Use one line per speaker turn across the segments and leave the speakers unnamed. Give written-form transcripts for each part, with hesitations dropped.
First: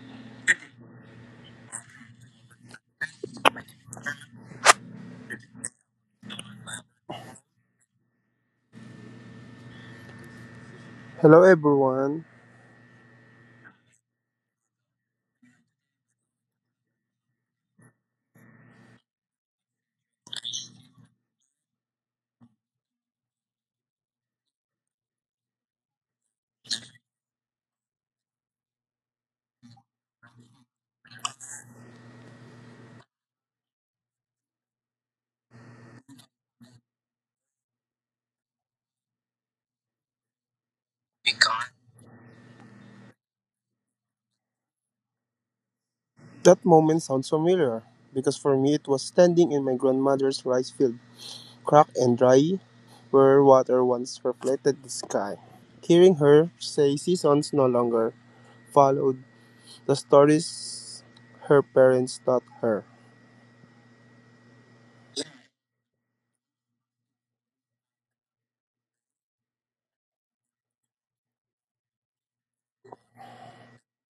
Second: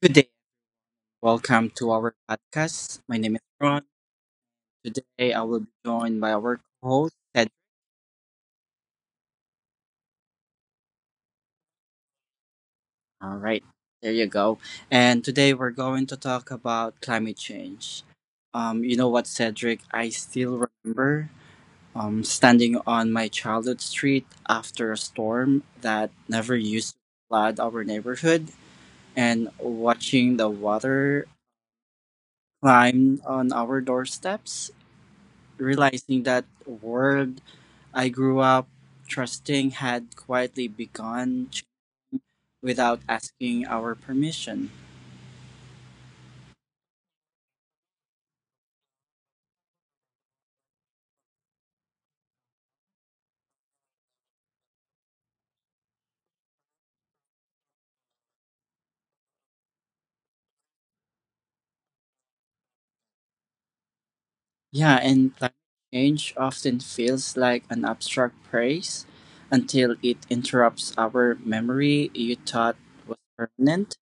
Good day. Welcome to our podcast. My name is Ron. Today I will be joined by our co-host, Ted.
Hello everyone.
All right, there you go. And today we're going to talk about climate change. You know what, Cedric? I still remember standing on my childhood street after a storm that never used to flood our neighborhood and watching the water climb on our doorsteps, realizing that world I grew up trusting had quietly begun without asking our permission.
That moment sounds familiar because for me it was standing in my grandmother's rice field, cracked and dry, where water once reflected the sky. Hearing her say seasons no longer followed the stories her parents taught her.
Yeah, and climate change often feels like an abstract praise until it interrupts our memory you thought was permanent.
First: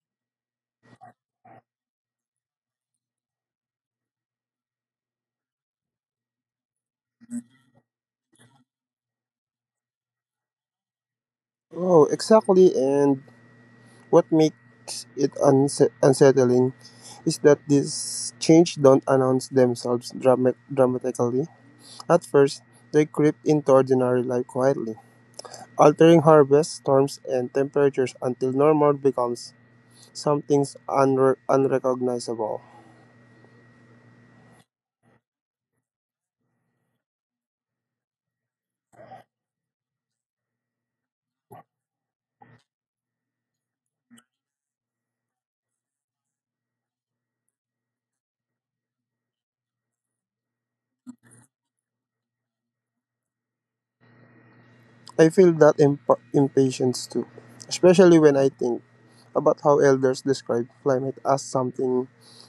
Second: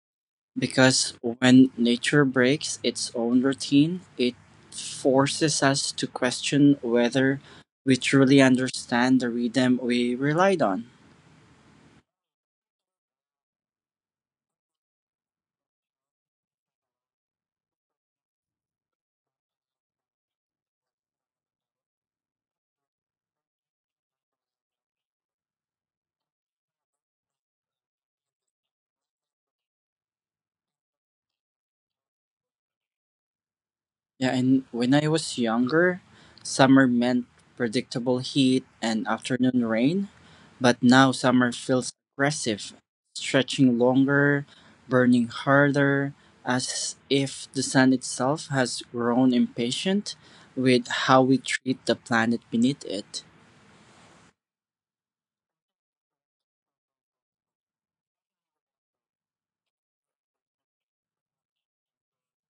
Because when nature breaks its own routine, it forces us to question whether we truly understand the rhythm we relied on.
Oh, exactly. And what makes it unsettling is that these change don't announce themselves dramatically. At first, they creep into ordinary life quietly altering harvest, storms, and temperatures until normal becomes something unrecognizable.
Yeah, and when I was younger, summer meant predictable heat and afternoon rain, but now summer feels aggressive, stretching longer, burning harder, as if the sun itself has grown impatient with how we treat the planet beneath it.
I feel that impatience too, especially when I think about how elders describe climate as something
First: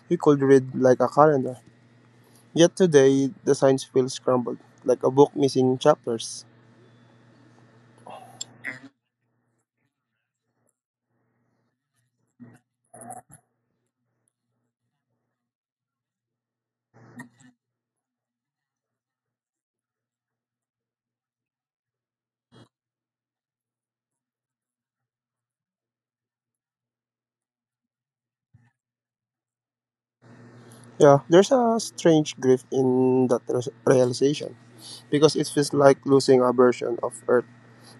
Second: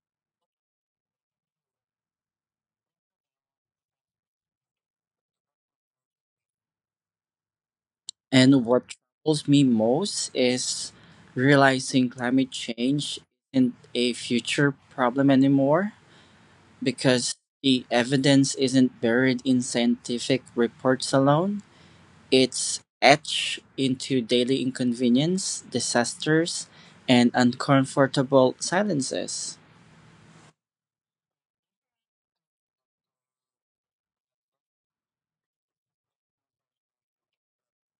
you could read like a calendar. Yet today, the signs feel scrambled, like a book missing chapters.
And what troubles me most is realizing climate change isn't a future problem anymore because the evidence isn't buried in scientific reports alone. It's etched into daily inconvenience, disasters, and uncomfortable silences.
Yeah, there's a strange grief in that realization because it feels like losing a version of Earth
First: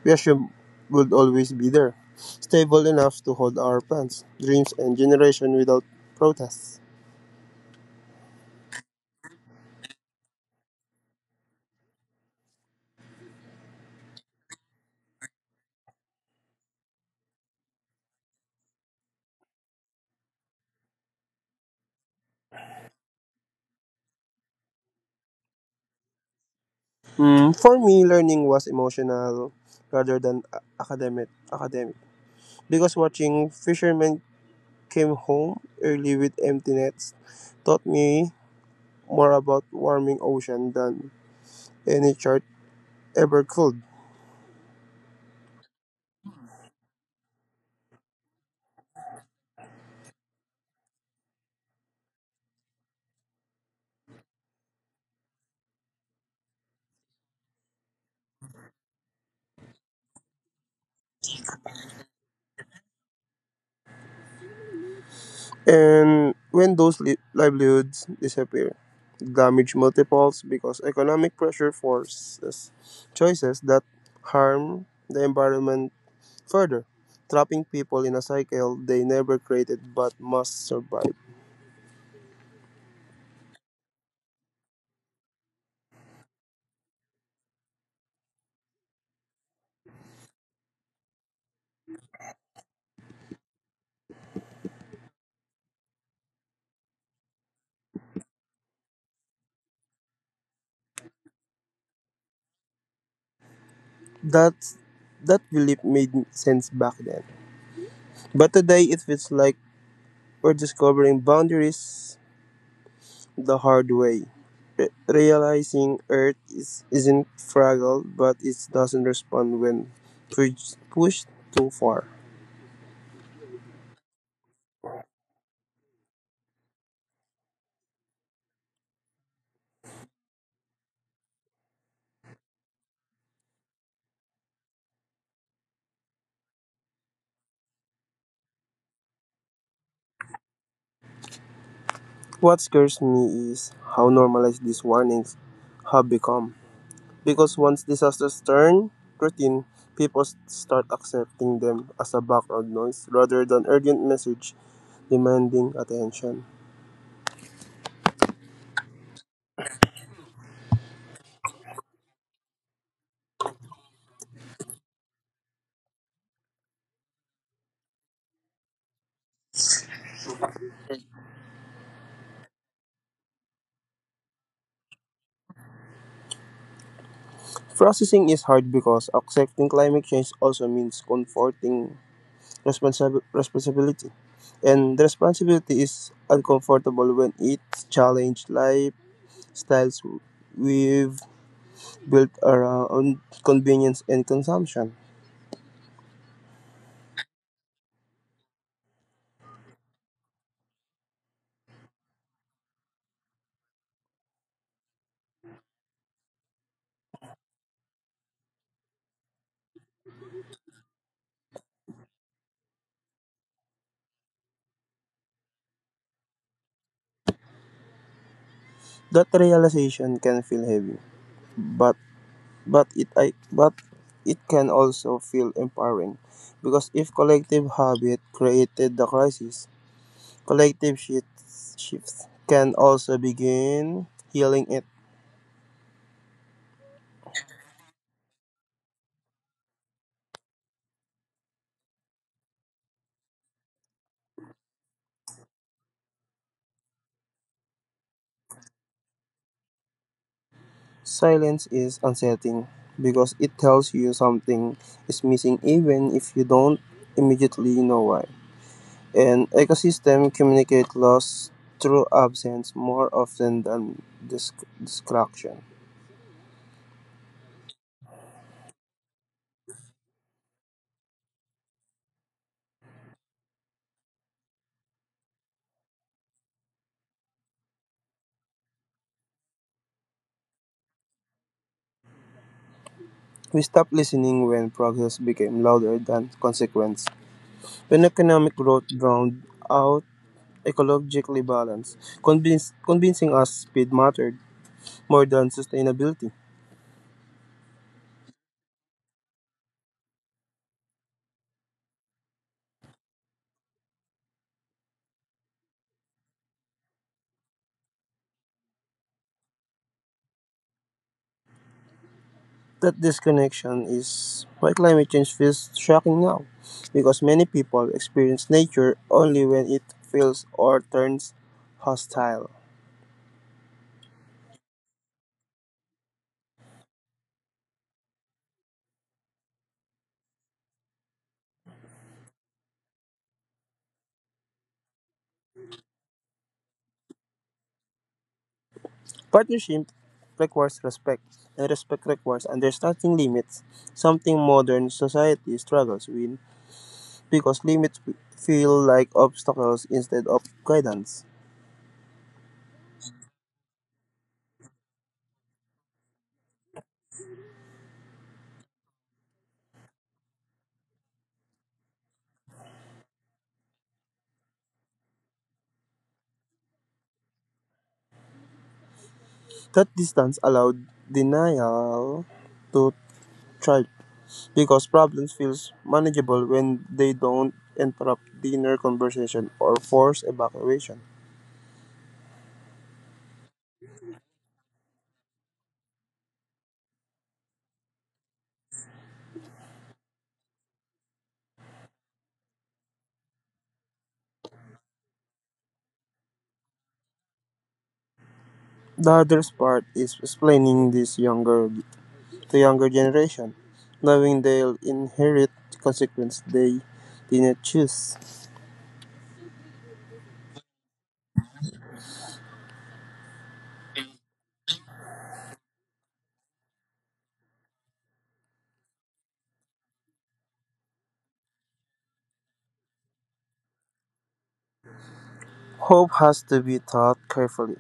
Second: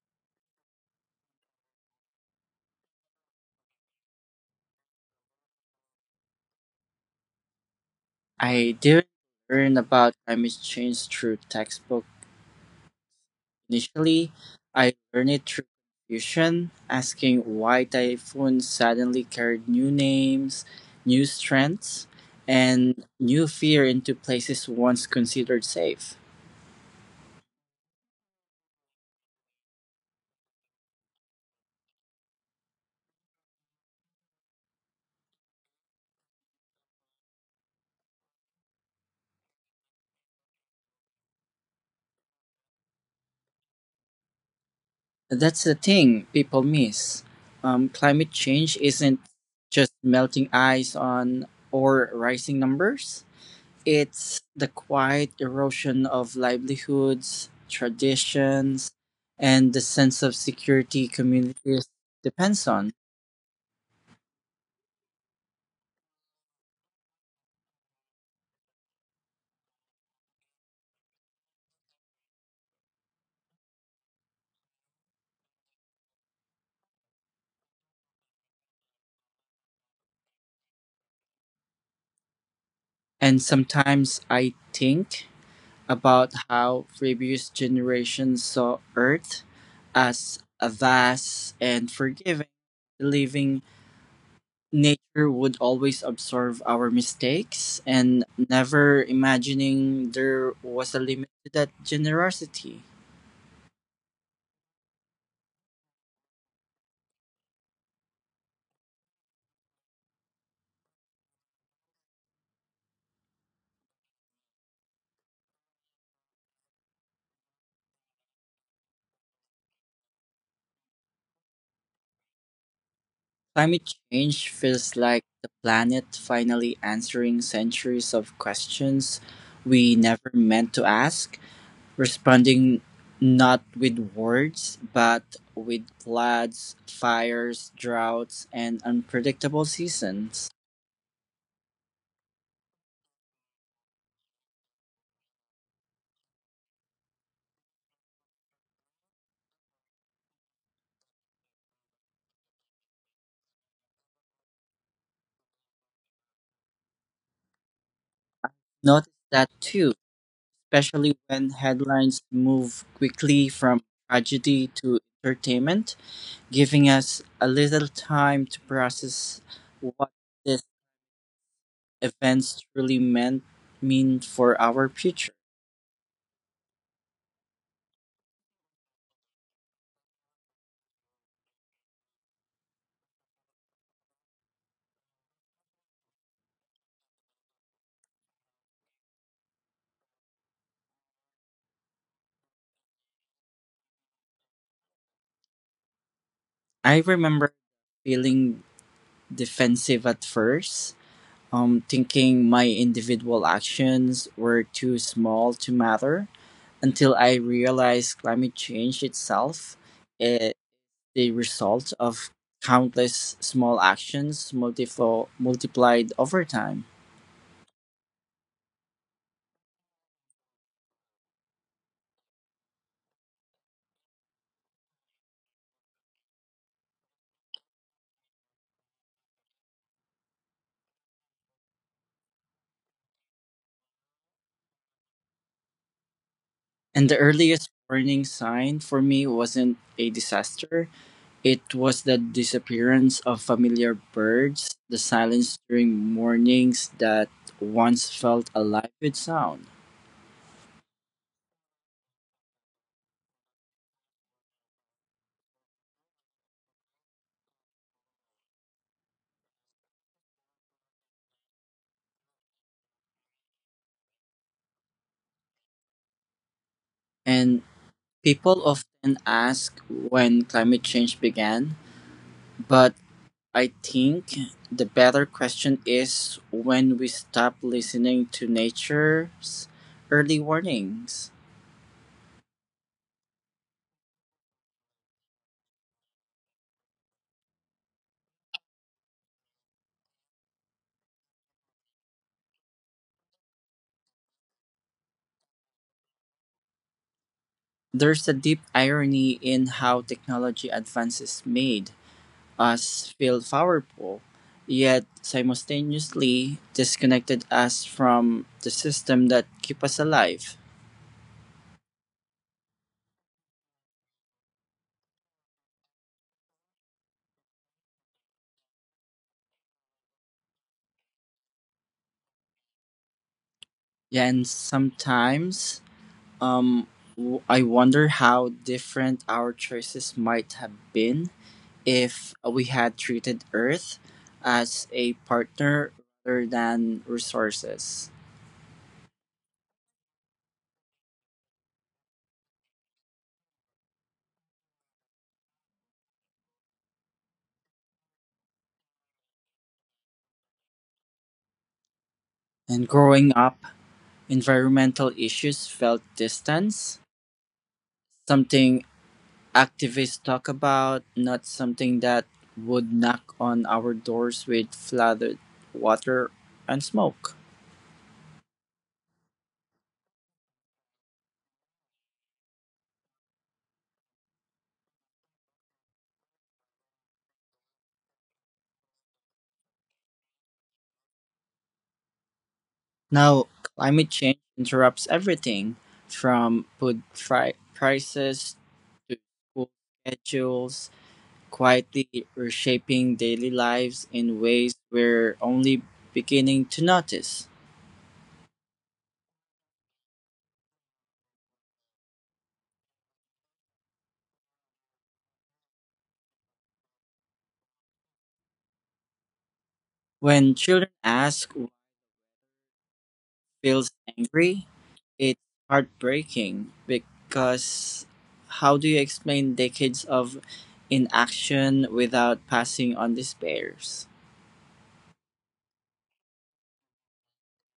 we assume would always be there, stable enough to hold our plans, dreams, and generation without protests.
I didn't learn about climate change through textbook initially. I learned it through confusion, asking why typhoons suddenly carried new names, new strengths, and new fear into places once considered safe.
Mm, for me, learning was emotional rather than academic, because watching fishermen came home early with empty nets taught me more about warming ocean than any chart ever could.
That's the thing people miss. Climate change isn't just melting ice on or rising numbers. It's the quiet erosion of livelihoods, traditions, and the sense of security communities depends on.
And when those livelihoods disappear, damage multiples because economic pressure forces choices that harm the environment further, trapping people in a cycle they never created but must survive.
And sometimes I think about how previous generations saw Earth as a vast and forgiving, leaving nature would always absorb our mistakes and never imagining there was a limit to that generosity.
That that belief made sense back then. But today it feels like we're discovering boundaries the hard way, realizing Earth isn't fragile but it doesn't respond when pu- pushed too far.
Climate change feels like the planet finally answering centuries of questions we never meant to ask, responding not with words but with floods, fires, droughts, and unpredictable seasons.
What scares me is how normalized these warnings have become. Because once disasters turn routine, people start accepting them as a background noise rather than urgent message demanding attention.
Notice that too, especially when headlines move quickly from tragedy to entertainment, giving us a little time to process what these events truly mean for our future.
Processing is hard because accepting climate change also means comforting responsibility. And the responsibility is uncomfortable when it challenges lifestyles we've built around convenience and consumption.
I remember feeling defensive at first, thinking my individual actions were too small to matter until I realized climate change itself the result of countless small actions multiplied over time.
That realization can feel heavy, but but it can also feel empowering, because if collective habit created the crisis, collective shifts can also begin healing it.
And the earliest warning sign for me wasn't a disaster, it was the disappearance of familiar birds, the silence during mornings that once felt alive with sound.
Silence is unsettling because it tells you something is missing even if you don't immediately know why. An ecosystem communicates loss through absence more often than dis- destruction.
And people often ask when climate change began, but I think the better question is when we stop listening to nature's early warnings.
We stopped listening when progress became louder than consequence. When economic growth drowned out ecologically balance, convincing us speed mattered more than sustainability.
There's a deep irony in how technology advances made us feel powerful, yet simultaneously disconnected us from the system that keep us alive.
That disconnection is why climate change feels shocking now, because many people experience nature only when it feels or turns hostile.
Yeah, and sometimes um, I wonder how different our choices might have been if we had treated Earth as a partner rather than resources.
Partnership requires respect, and respect requires understanding limits, something modern society struggles with because limits feel like obstacles instead of guidance.
And growing up, environmental issues felt distance, something activists talk about, not something that would knock on our doors with flooded water and smoke.
That distance allowed denial to child because problems feels manageable when they don't interrupt dinner conversation or force evacuation.
Now, climate change interrupts everything from food prices to school schedules, quietly reshaping daily lives in ways we're only beginning to notice.
The hardest part is explaining this younger to younger generation, knowing they'll inherit consequence they didn't choose.
When children ask what feels angry, it's heartbreaking because how do you explain decades of inaction without passing on despairs?
Hope has to be taught carefully,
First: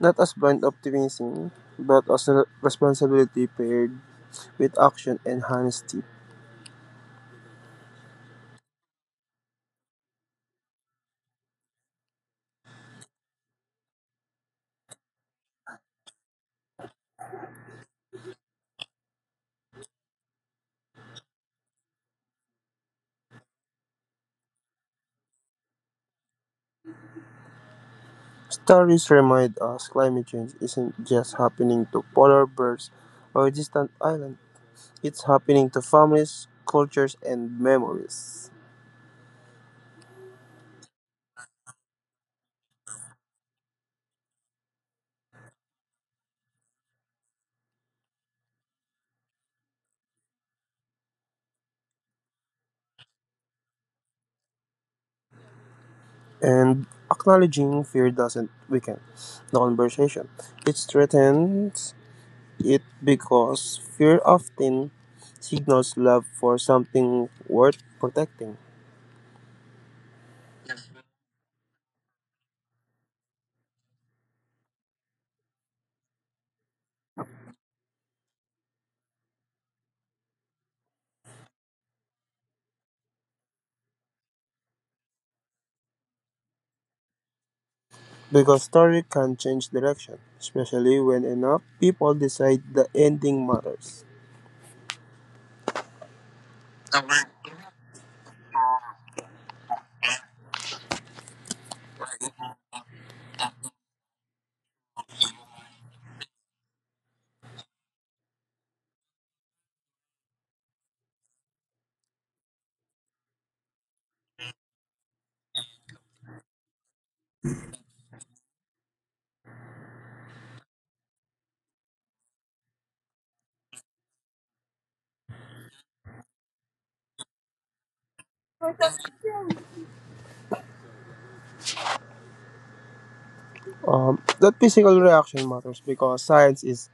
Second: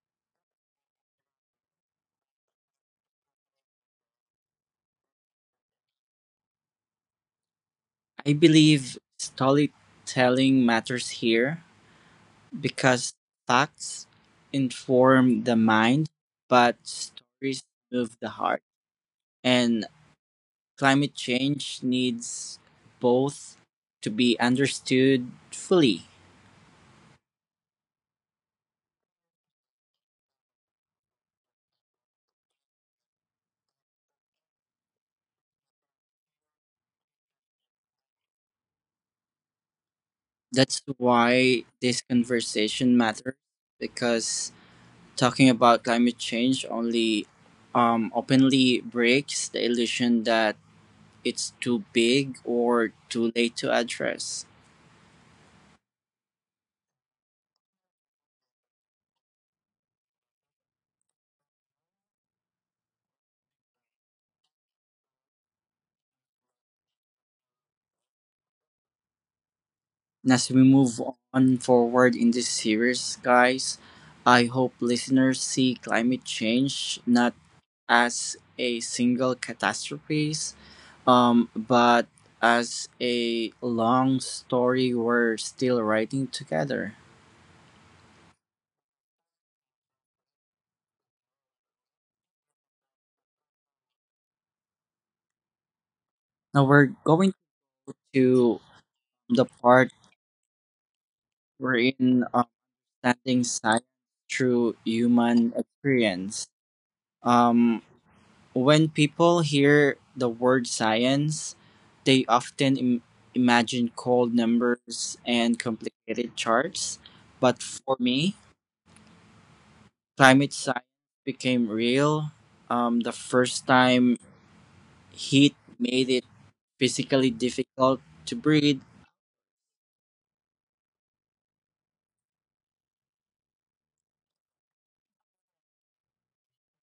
not as blind optimism, but as a responsibility paired with action and honesty.
I believe storytelling matters here because facts inform the mind, but stories move the heart. And climate change needs both to be understood fully.
Stories remind us climate change isn't just happening to polar bears or distant islands, it's happening to families, cultures, and memories.
That's why this conversation matters, because talking about climate change only openly breaks the illusion that it's too big or too late to address.
And acknowledging fear doesn't weaken the conversation, it strengthens it because fear often signals love for something worth protecting.
And as we move on forward in this series, guys, I hope listeners see climate change not as a single catastrophe, but as a long story, we're still writing together.
Because story can change direction, especially when enough people decide the ending matters.
Now we're going to the part wherein understanding science through human experience. Um, when people hear the word science, they often imagine cold numbers and complicated charts. But for me, climate science became real the first time heat made it physically difficult to breathe,
That physical reaction matters because science is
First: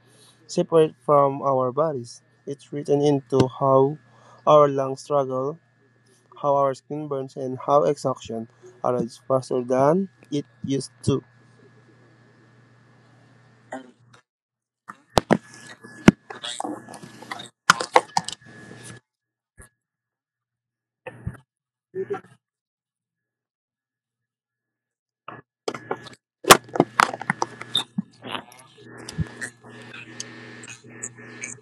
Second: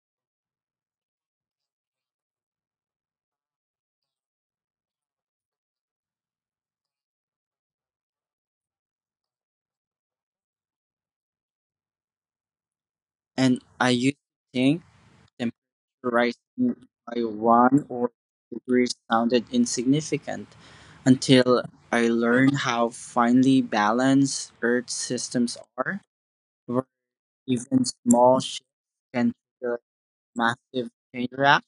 separate from our bodies. It's written into how our lungs struggle, how our skin burns, and how exhaustion arrives faster than it used to.
and I used to think temperature rising by 1 or 2 degrees sounded insignificant until I learned how finely balanced Earth systems are, where even small shifts can trigger massive chain reaction.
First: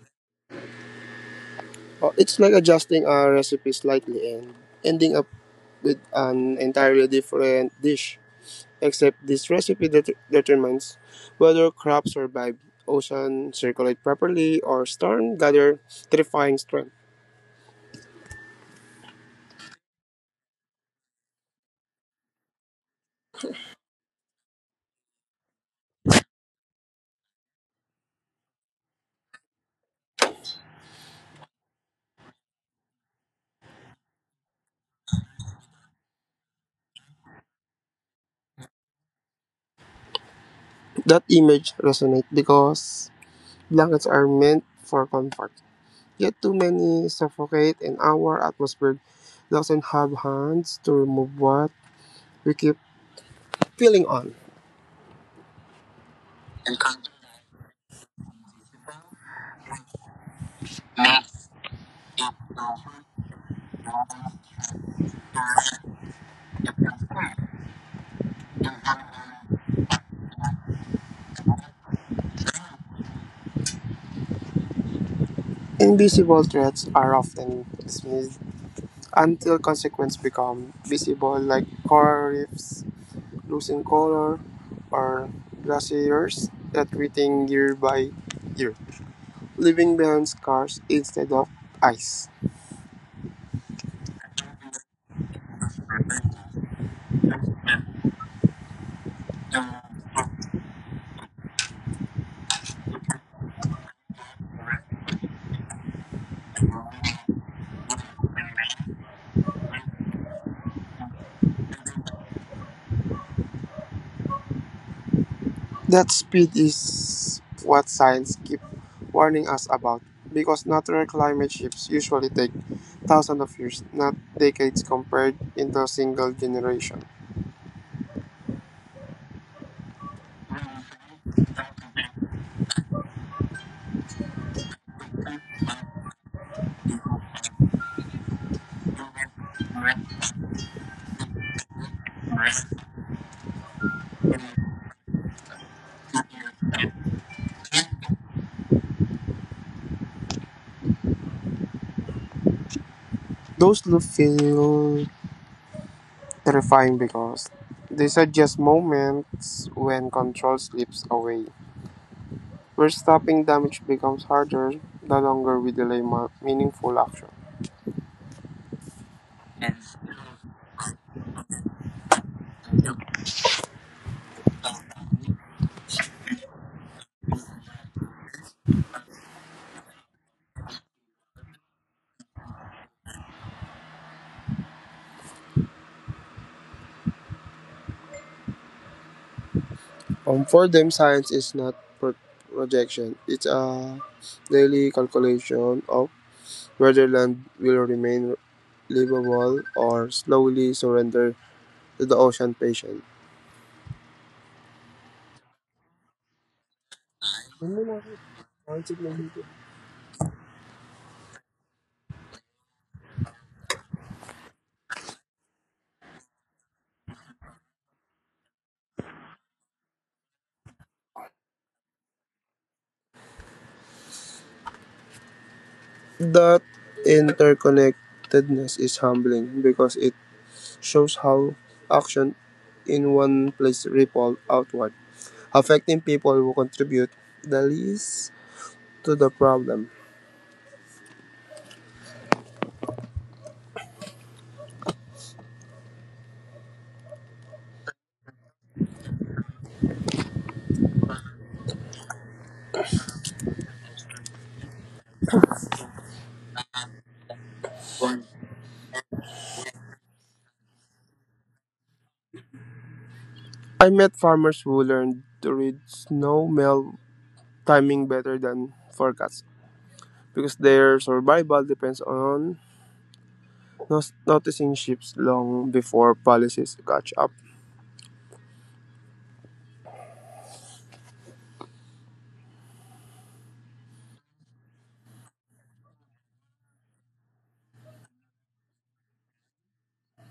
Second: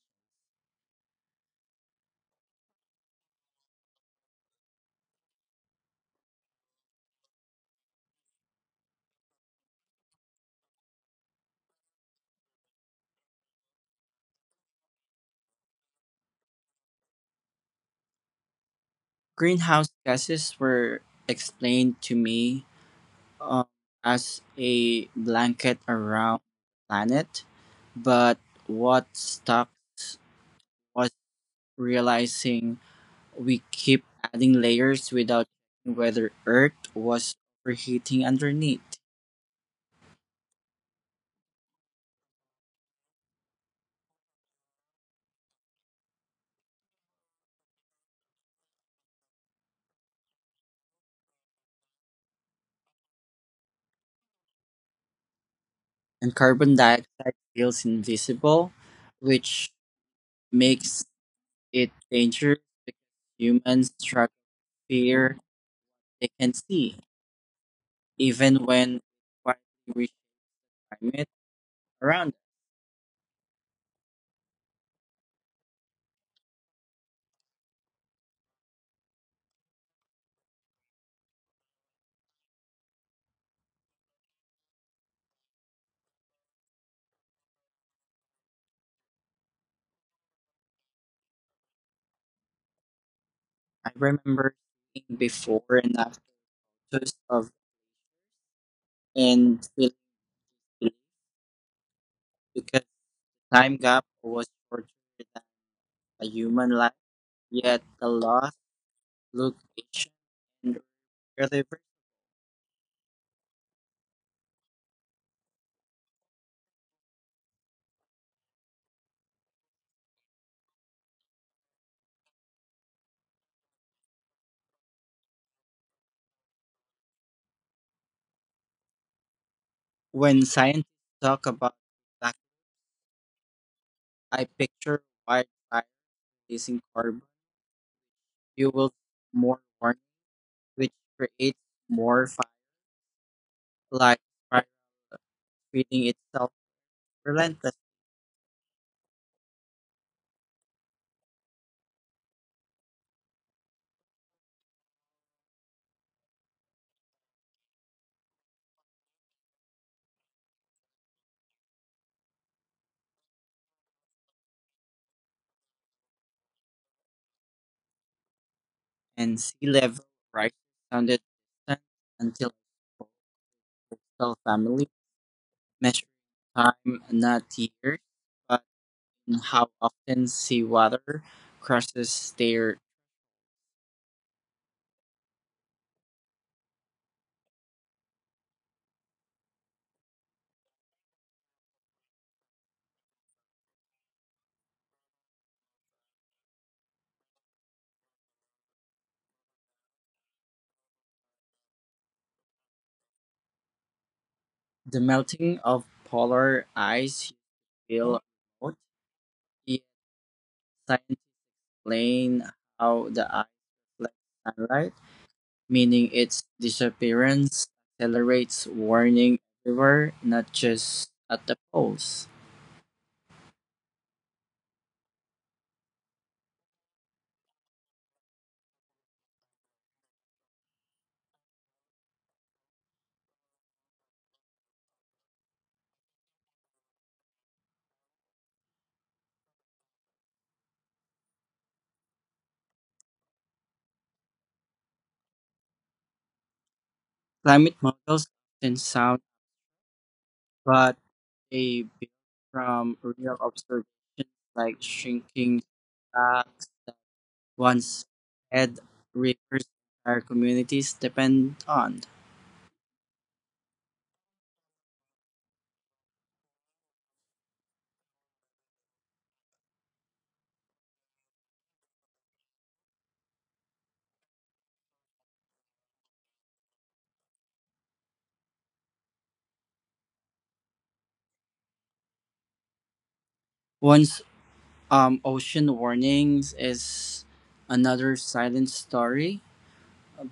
It's like adjusting a recipe slightly and ending up with an entirely different dish. Except this recipe determines whether crops survive, ocean circulate properly, or storm gather terrifying strength.
Greenhouse gases were explained to me um, as a blanket around the planet. But what stuck was realizing we keep adding layers without checking whether Earth was overheating underneath.
That image resonates because blankets are meant for comfort. Yet too many suffocate and our atmosphere doesn't have hands to remove what we keep feeling on.
And carbon dioxide feels invisible, which makes it dangerous because humans struggle fear they can see, even when quietly reach climate around.
Invisible threats are often dismissed until consequences become visible like coral reefs losing color or glaciers retreating year by year, leaving behind scars instead of ice.
I remember seeing before and after photos of and feeling relief because time gap was shorter than a human life, yet the loss looked ancient and irreversible.
That speed is what science keep warning us about because natural climate shifts usually take thousands of years, not decades compared into a single generation.
When scientists talk about black, I picture wildfire releasing carbon fuels more warming, which creates more fire, like spiral feeding itself relentless,
Those loops feel terrifying because they suggest moments when control slips away, where stopping damage becomes harder the longer we delay meaningful action.
and sea level rise sounded distant until a coastal family measuring time, not years. And how often seawater crosses their
For them, science is not pro- projection; it's a daily calculation of whether land will remain livable or slowly surrender to the ocean patient.
the melting of polar ice will remote
That
yet science explain how the ice reflects sunlight, meaning its disappearance accelerates warning everywhere, not just at the poles.
interconnectedness is humbling because it shows how action in one place ripple outward, affecting people who contribute the least to the problem.
Climate models often sound but they build from real observations like shrinking stocks, one's head, rivers, entire communities depend on.
I met farmers who learned to read snow melt timing better than forecasts because their survival depends on noticing ships long before policies catch up.
One's ocean warnings is another silent story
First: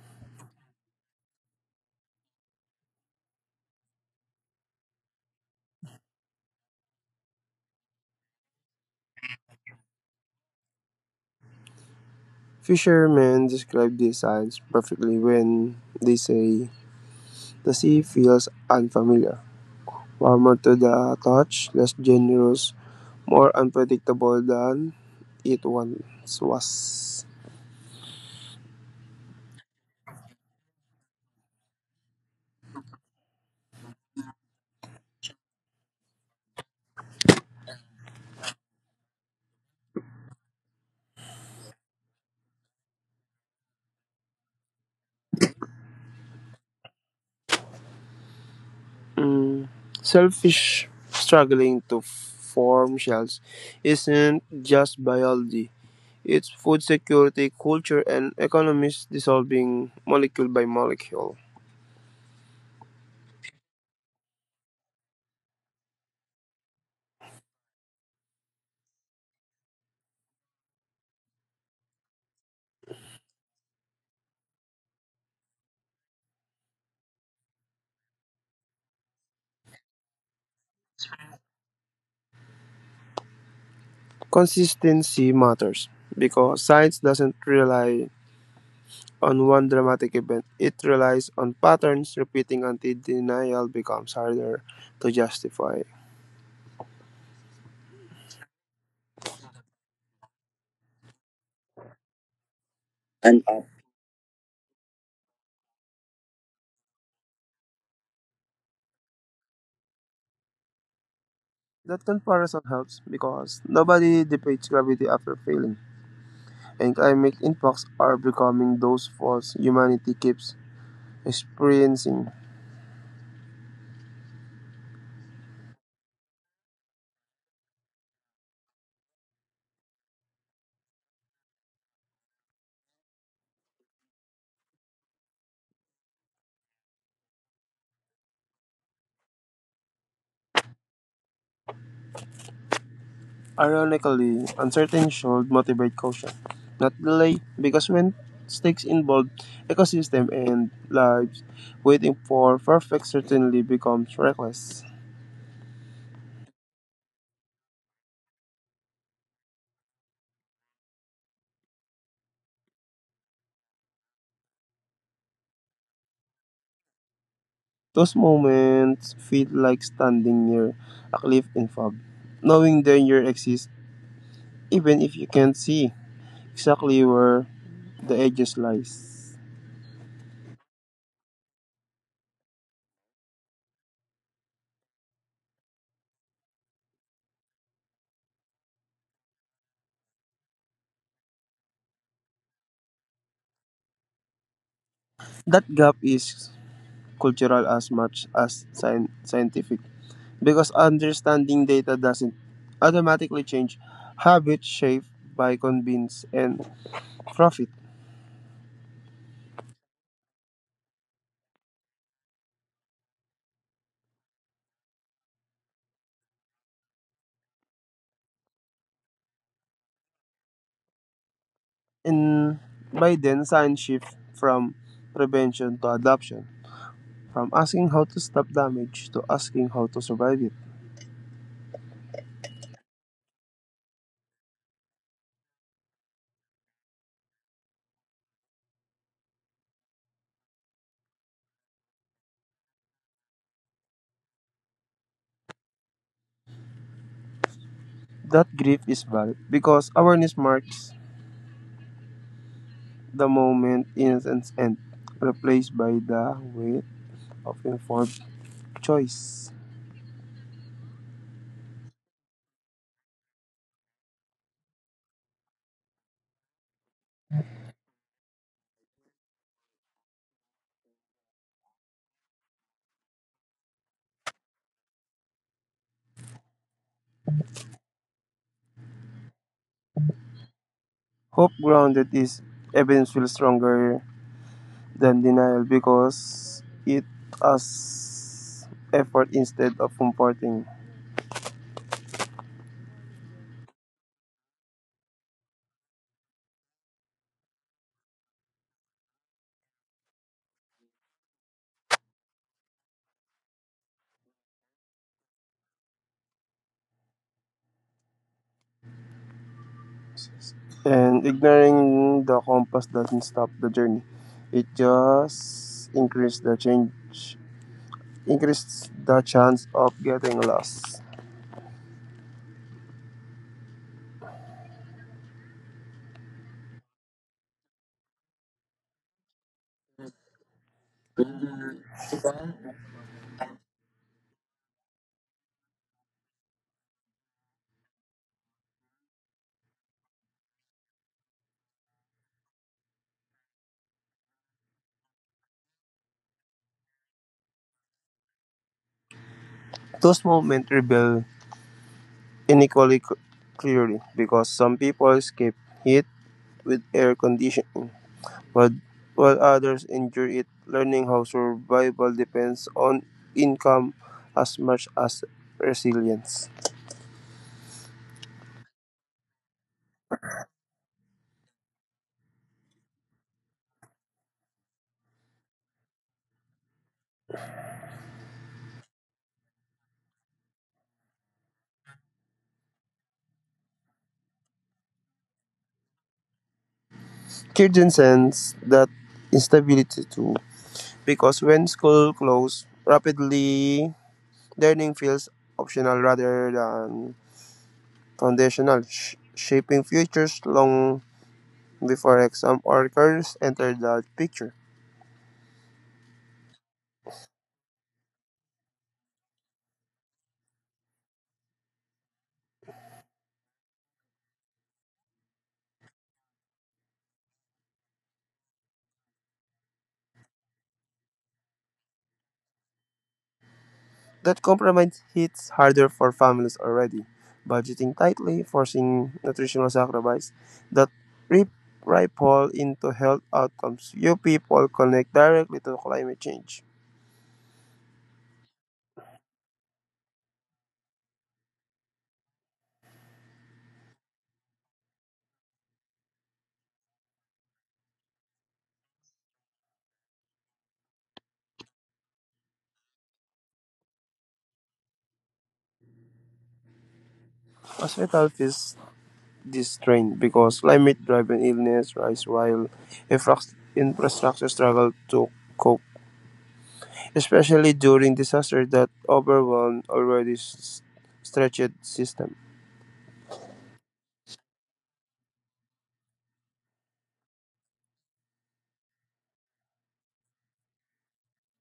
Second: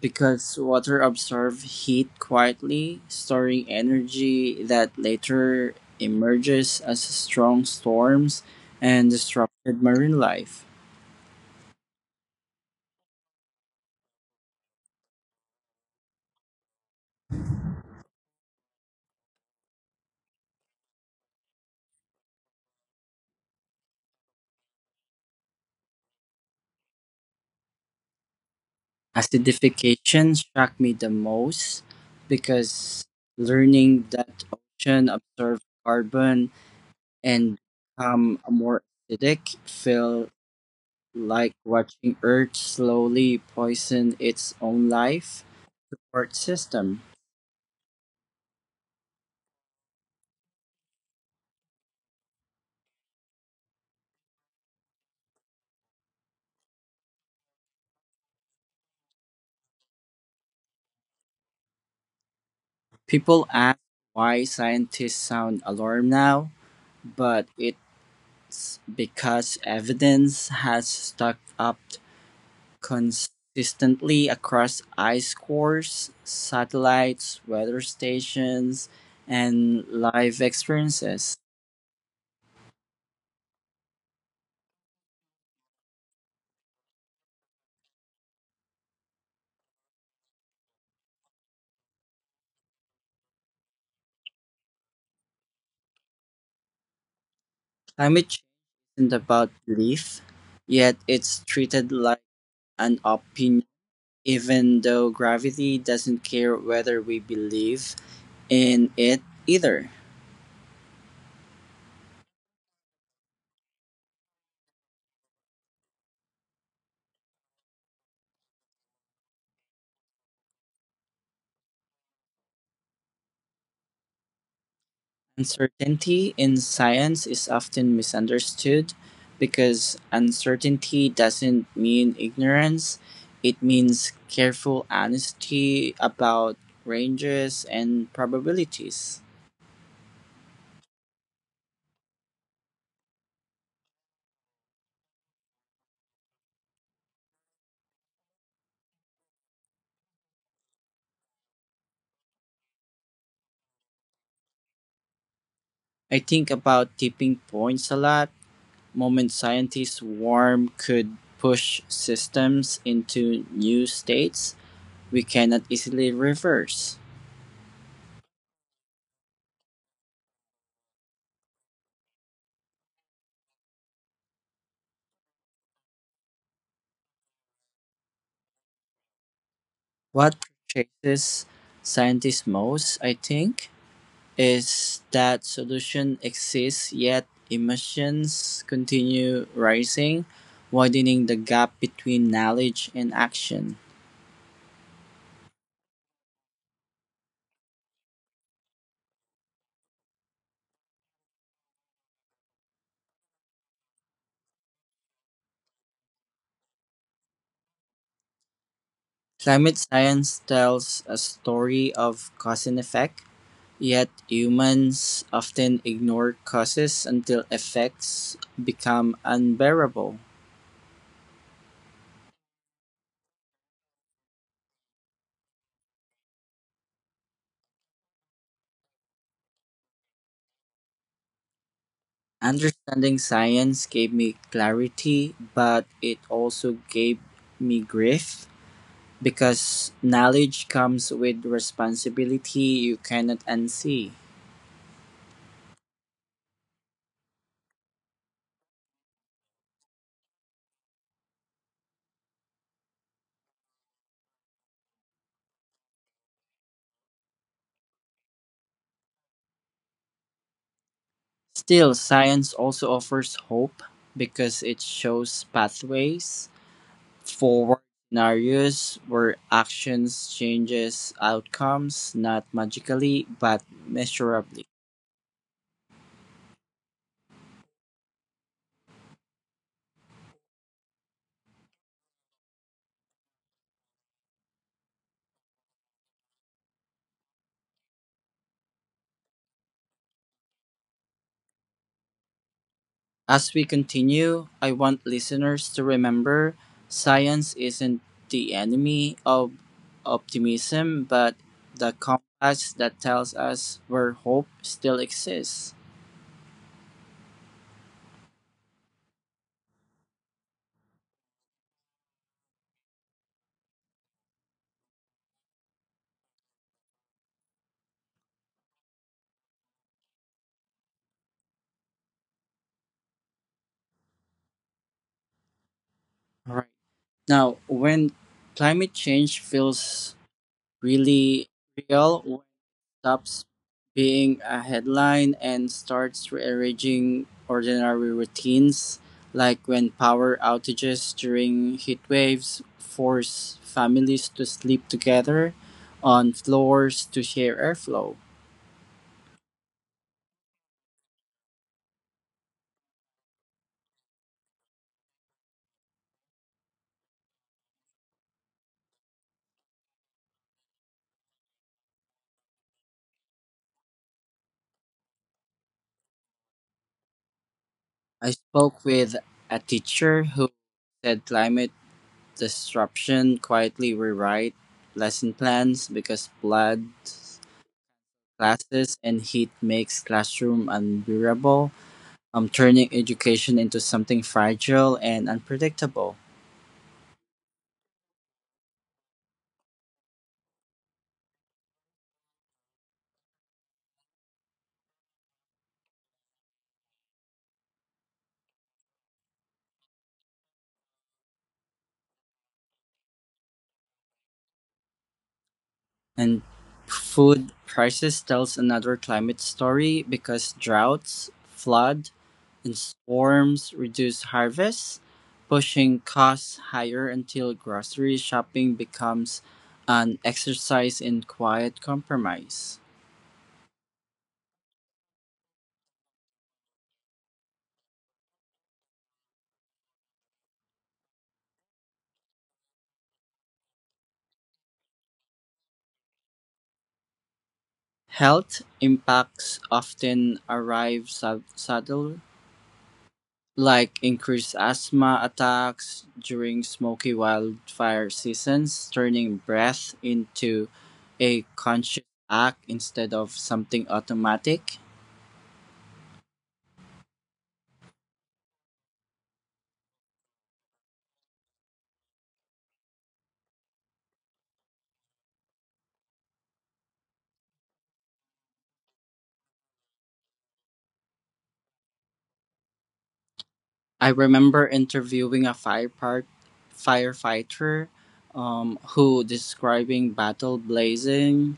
because water absorbs heat quietly, storing energy that later emerges as strong storms and disrupted marine life.
Fishermen describe these signs perfectly when they say the sea feels unfamiliar, warmer to the touch, less generous, more unpredictable than it once was.
Acidification shocked me the most because learning that ocean absorbs carbon and become more acidic, feel like watching Earth slowly poison its own life support system.
Mm, selfish struggling to form shells isn't just biology. It's food security, culture, and economies dissolving molecule by molecule.
People ask why scientists sound alarmed now, but it's because evidence has stuck up consistently across ice cores, satellites, weather stations, and live experiences.
Consistency matters because science doesn't rely on one dramatic event, it relies on patterns repeating until denial becomes harder to justify.
Climate isn't about belief, yet it's treated like an opinion, even though gravity doesn't care whether we believe in it either.
That comparison helps because nobody debates gravity after failing, and climate impacts are becoming those faults humanity keeps experiencing.
Uncertainty in science is often misunderstood because uncertainty doesn't mean ignorance, it means careful honesty about ranges and probabilities.
Ironically, uncertainty should motivate caution, not delay, because when stakes involve ecosystem and lives, waiting for perfect certainty becomes reckless.
I think about tipping points a lot moment scientists warm could push systems into new states we cannot easily reverse.
Those moments feel like standing near a cliff in fog, knowing danger exists even if you can't see exactly where the edges lies.
What purchases scientists most, I think, is that solution exists yet emissions continue rising, widening the gap between knowledge and action.
That gap is cultural as much as scientific because understanding data doesn't automatically change habits shaped by convenience and profit.
Climate science tells a story of cause and effect. Yet humans often ignore causes until effects become unbearable.
And by then, science shift from prevention to adoption, from asking how to stop damage to asking how to survive it.
Understanding science gave me clarity, but it also gave me grief because knowledge comes with responsibility you cannot unsee.
That grief is valid because awareness marks the moment innocence end, replaced by the weight of informed choice.
Still, science also offers hope because it shows pathways forward scenarios were actions changes outcomes not magically but measurably.
Hope grounded is evidence feels stronger than denial because it as effort instead of comforting.
As we continue, I want listeners to remember science isn't the enemy of optimism but the compass that tells us where hope still exists.
And ignoring the compass doesn't stop the journey. It just increases the chance of getting lost.
Right. Now, when climate change feels really real, stops being a headline and starts rearranging ordinary routines, like when power outages during heat waves force families to sleep together on floors to share airflow.
Those moments reveal inequality clearly because some people escape heat with air conditioning but while others enjoy it, learning how survival depends on income as much as resilience.
I spoke with a teacher who said climate disruption quietly rewrite lesson plans because flood classes and heat makes classroom unbearable, turning education into something fragile and unpredictable.
Kirsten sends that instability too, because when school closes rapidly, learning feels optional rather than foundational, shaping futures long before exam or careers enter the picture.
And food crisis tells another climate story because droughts, flood, and storms reduce harvests, pushing costs higher until grocery shopping becomes an exercise in quiet compromise.
That compromise hits harder for families already budgeting tightly, forcing nutritional sacrifice that rip- ripple into health outcomes. Few people connect directly to climate change.
Health impacts often arrive subtly like increased asthma attacks during smoky wildfire seasons, turning breath into a conscious act instead of something automatic.
Hospital feels this strain because climate-driven illness rise while infra- infrastructure struggle to cope, especially during disasters that overwhelm already stretched system.
I remember interviewing a firefighter who describing battle blazing,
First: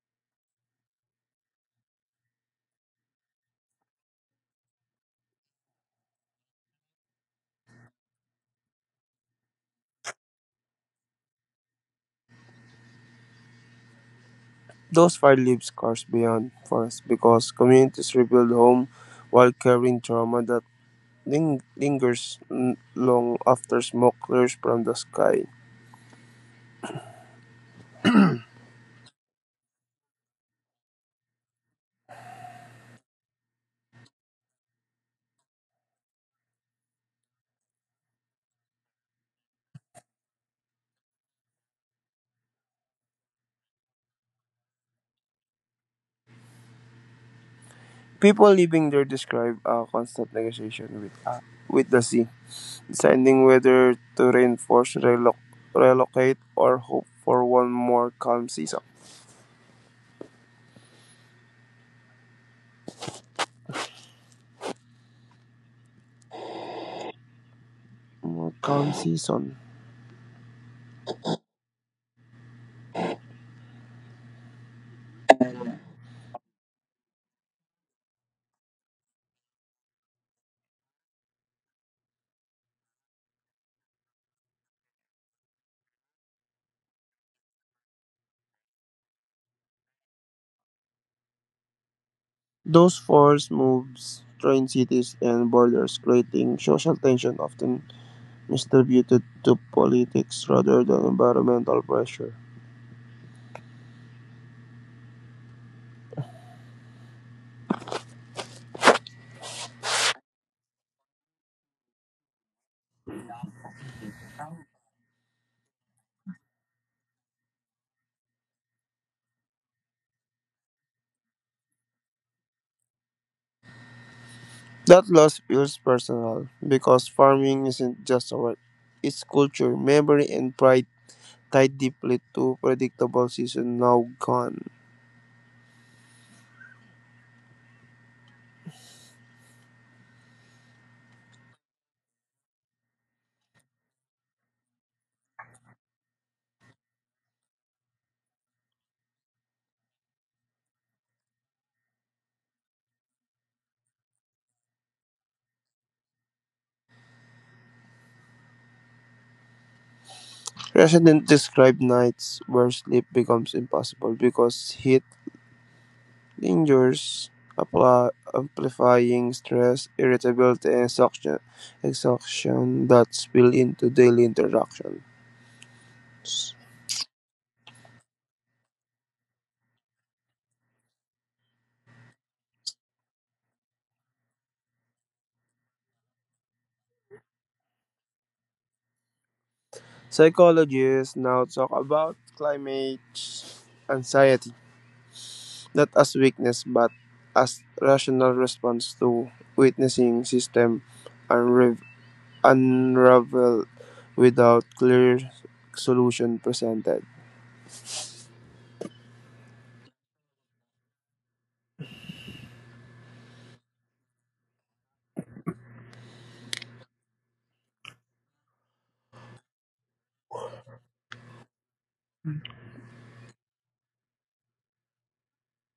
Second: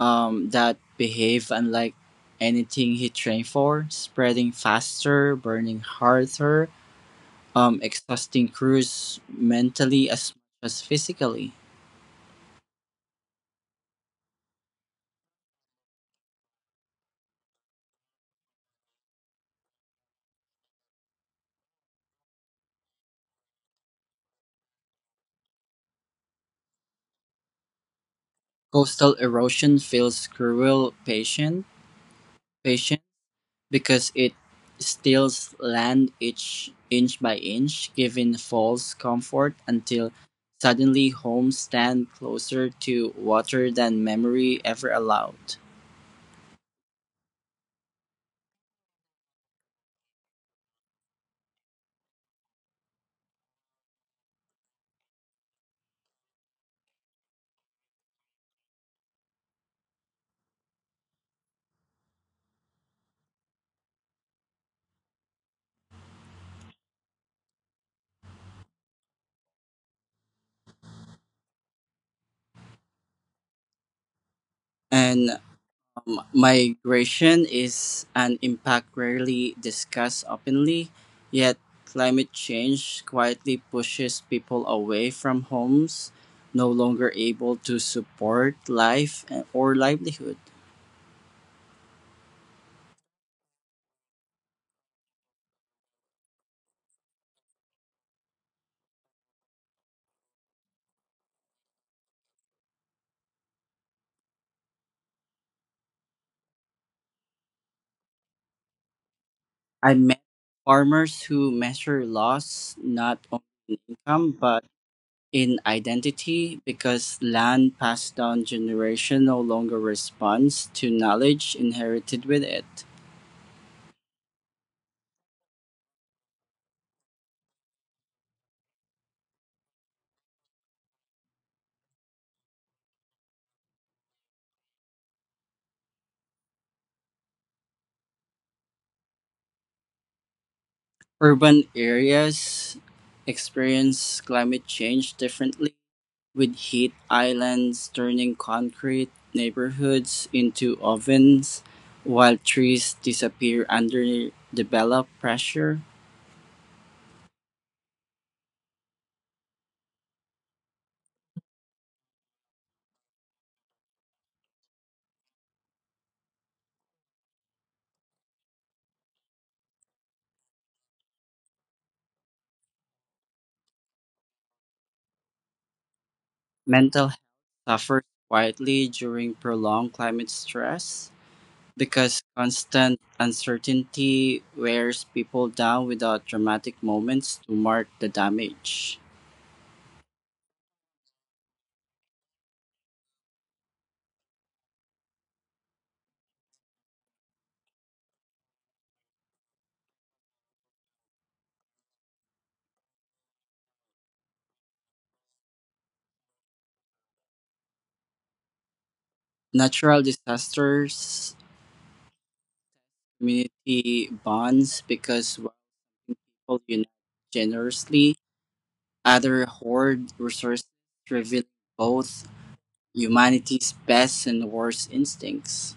that behave unlike anything he trained for, spreading faster, burning harder, exhausting crews mentally as much as physically.
Those fights leave scars beyond forest because communities rebuild home while carrying trauma that lingers long after smoke clears from the sky.
Coastal erosion feels cruel patient, patient because it steals land each inch by inch, giving false comfort until suddenly homes stand closer to water than memory ever allowed.
People living there describe a constant negotiation with the sea, deciding whether to reinforce, relocate, or hope for one more calm season. More calm season.
And Migration is an impact rarely discussed openly, yet climate change quietly pushes people away from homes, no longer able to support life or livelihood.
Those force moves, train cities, and borders, creating social tension often misattributed to politics rather than environmental pressure.
I met farmers who measure loss not on income but in identity because land passed down generation no longer responds to knowledge inherited with it.
That loss feels personal because farming isn't just a work, it's culture, memory, and pride tied deeply to predictable season now gone.
Urban areas experience climate change differently, with heat islands turning concrete neighborhoods into ovens, while trees disappear under developed pressure.
Residents describe nights where sleep becomes impossible because heat lingers, amplifying stress, irritability, and exhaustion, exhaustion that spill into daily interaction.
Mental health suffers quietly during prolonged climate stress because constant uncertainty wears people down without dramatic moments to mark the damage.
Psychologists now talk about climate anxiety not as weakness but as rational response to witnessing system unrav- unravel without clear solution presented.
Natural disasters community bonds because one people unite generously, other hoard resources, revealing both humanity's best and worst instincts.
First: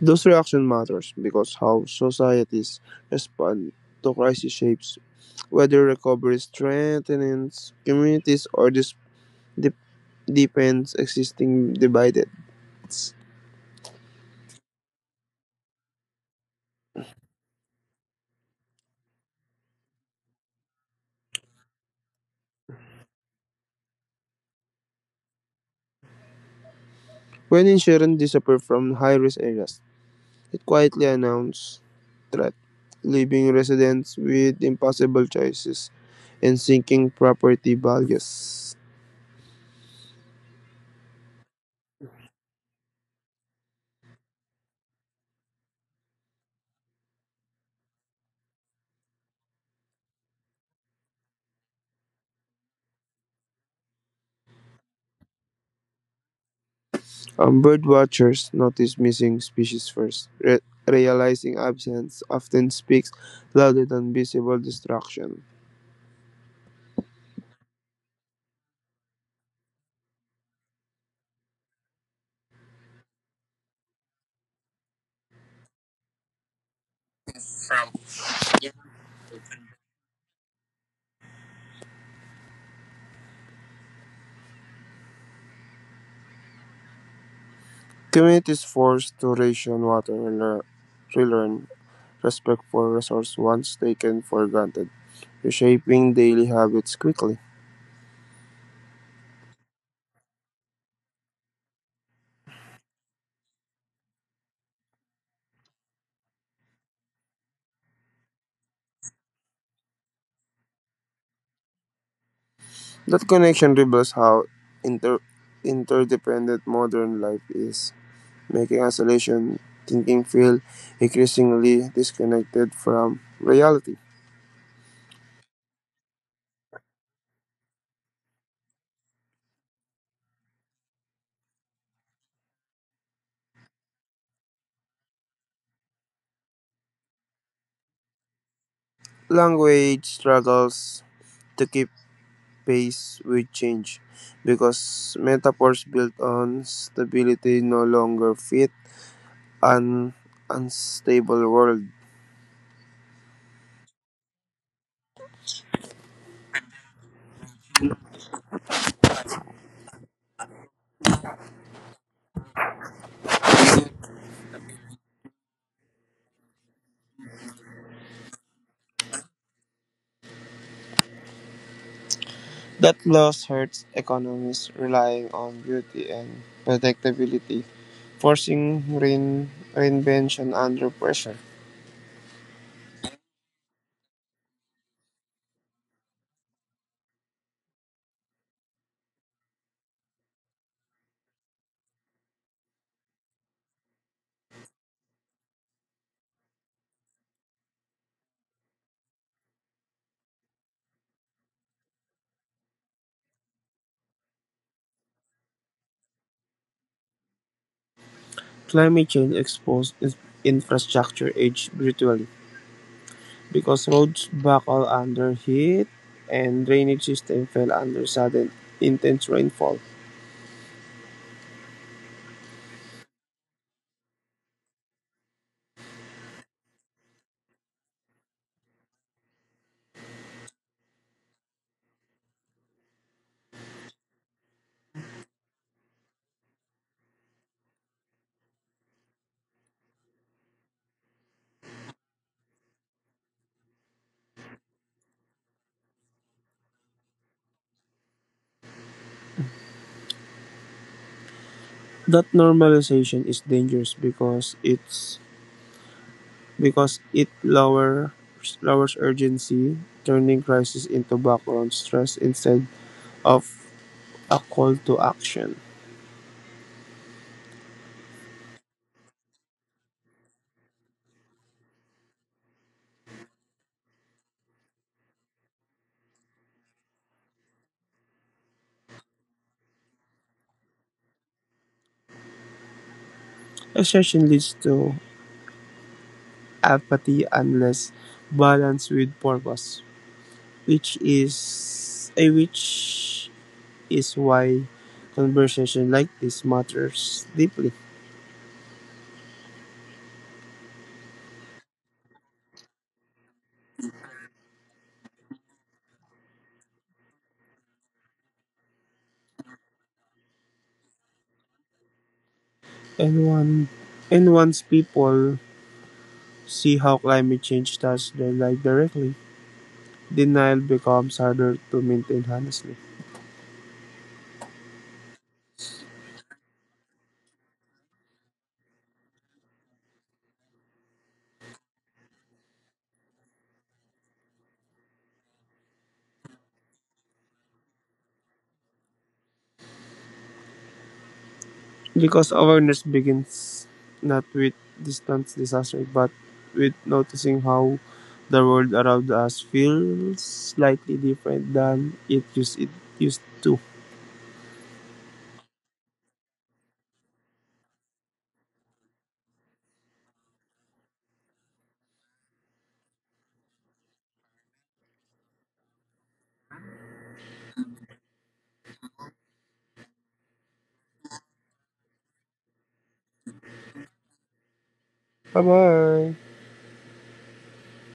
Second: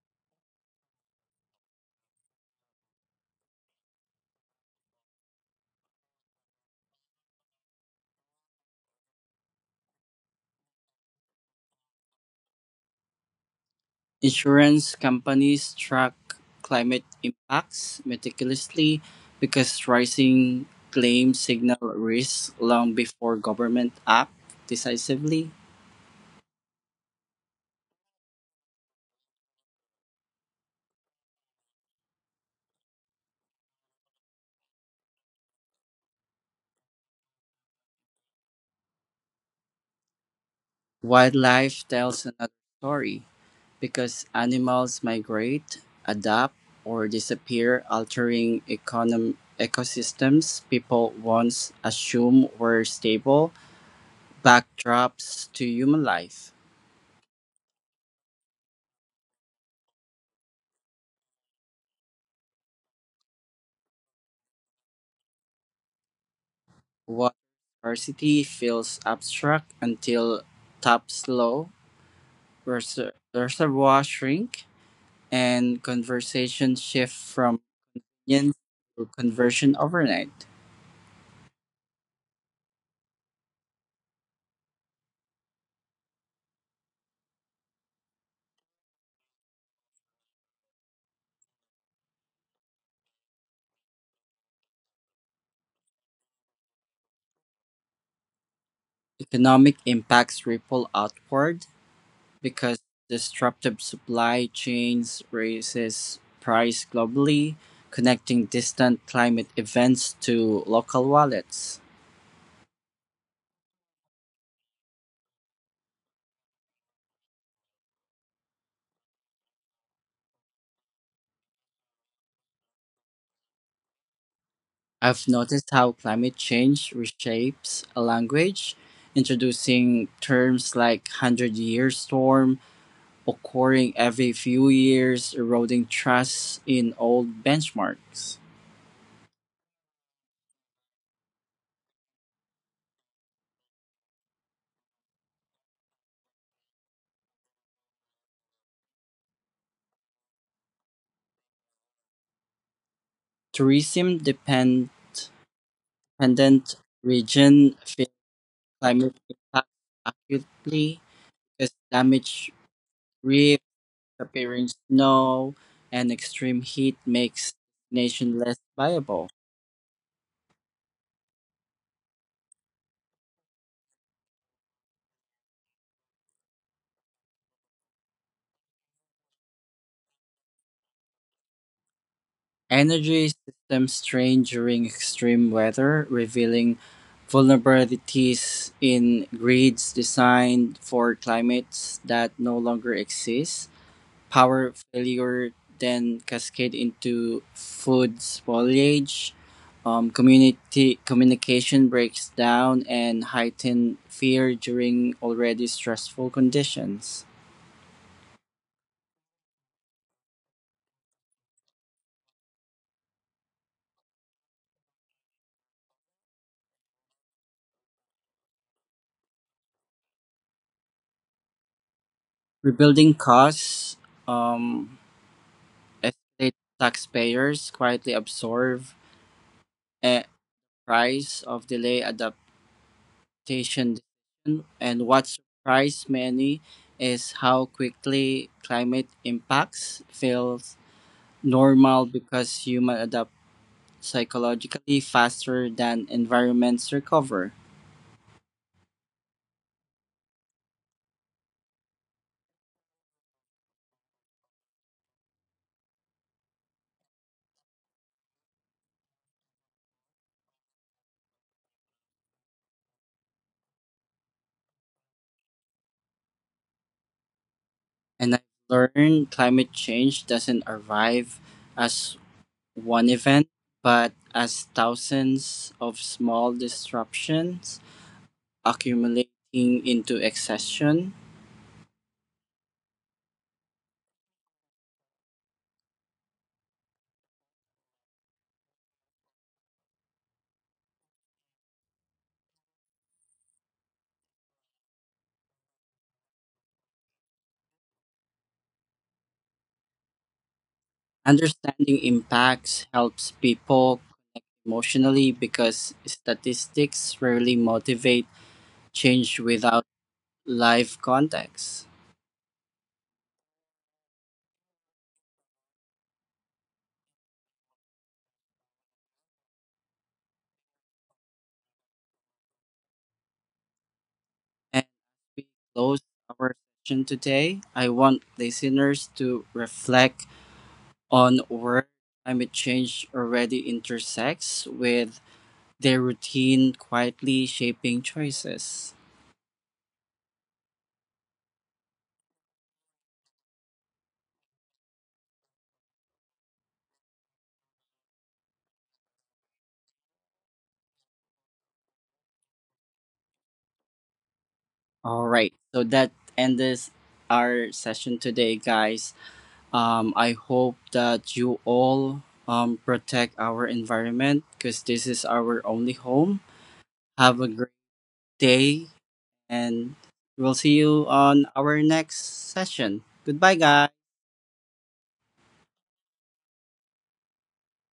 Those reaction matters because how societies respond to crisis shapes whether recovery strengthens communities or dep- deepens existing divides.
Insurance companies track climate impacts meticulously because rising claims signal risks long before government act decisively.
When insurance disappeared from high-risk areas, it quietly announced threat, leaving residents with impossible choices and sinking property values.
Wildlife tells another story, because animals migrate, adapt, or disappear altering econom ecosystems people once assumed were stable backdrops to human life.
Bird watchers notice missing species first, realizing absence often speaks louder than visible destruction.
Water scarcity feels abstract until taps low, reservoirs shrink, and conversations shift from opinions to conversion overnight.
Communities forced to ration water and relearn respect for resource once taken for granted, reshaping daily habits quickly.
Economic impacts ripple outward because disruptive supply chains raises price globally, connecting distant climate events to local wallets.
That connection reveals how inter- interdependent modern life is, making isolation thinking feel increasingly disconnected from reality.
I've noticed how climate change reshapes a language, introducing terms like 100-year storm occurring every few years, eroding trust in old benchmarks.
Language struggles to keep pace with change because metaphors built on stability no longer fit an unstable world.
Tourism dependent region feel climate impact acutely, because damaged reefs, appearing snow, and extreme heat makes nation less viable.
That loss hurts economies relying on beauty and predictability, forcing reinvention under pressure.
Energy systems strain during extreme weather, revealing vulnerabilities in grids designed for climates that no longer exist. Power failure then cascade into food spoilage, community communication breaks down, and heightened fear during already stressful conditions.
Climate change exposed infrastructure age brutally because roads buckle under heat and drainage system fell under sudden intense rainfall.
Rebuilding costs, um, estate taxpayers quietly absorb a price of delay adaptation decision, and what surprised many is how quickly climate impacts feel normal because humans adapt psychologically faster than environments recover.
That normalization is dangerous because it lowers urgency, turning crisis into background stress instead of a call to action.
And I've learned climate change doesn't arrive as one event, but as thousands of small disruptions accumulating into exhaustion.
Exhaustion leads to apathy unless balanced with purpose, which is why conversation like this matters deeply.
Understanding impacts helps people connect emotionally because statistics rarely motivate change without life context.
And one and once people see how climate change touches their life directly, denial becomes harder to maintain honestly.
We close our session today, I want listeners to reflect on where climate change already intersects with their routine, quietly shaping choices.
Because awareness begins not with distant disaster, but with noticing how the world around us feels slightly different than it used to.
All right, so that ends our session today, guys. I hope that you all protect our environment because this is our only home. Have a great day and we'll see you on our next session. Goodbye, guys.
Bye bye.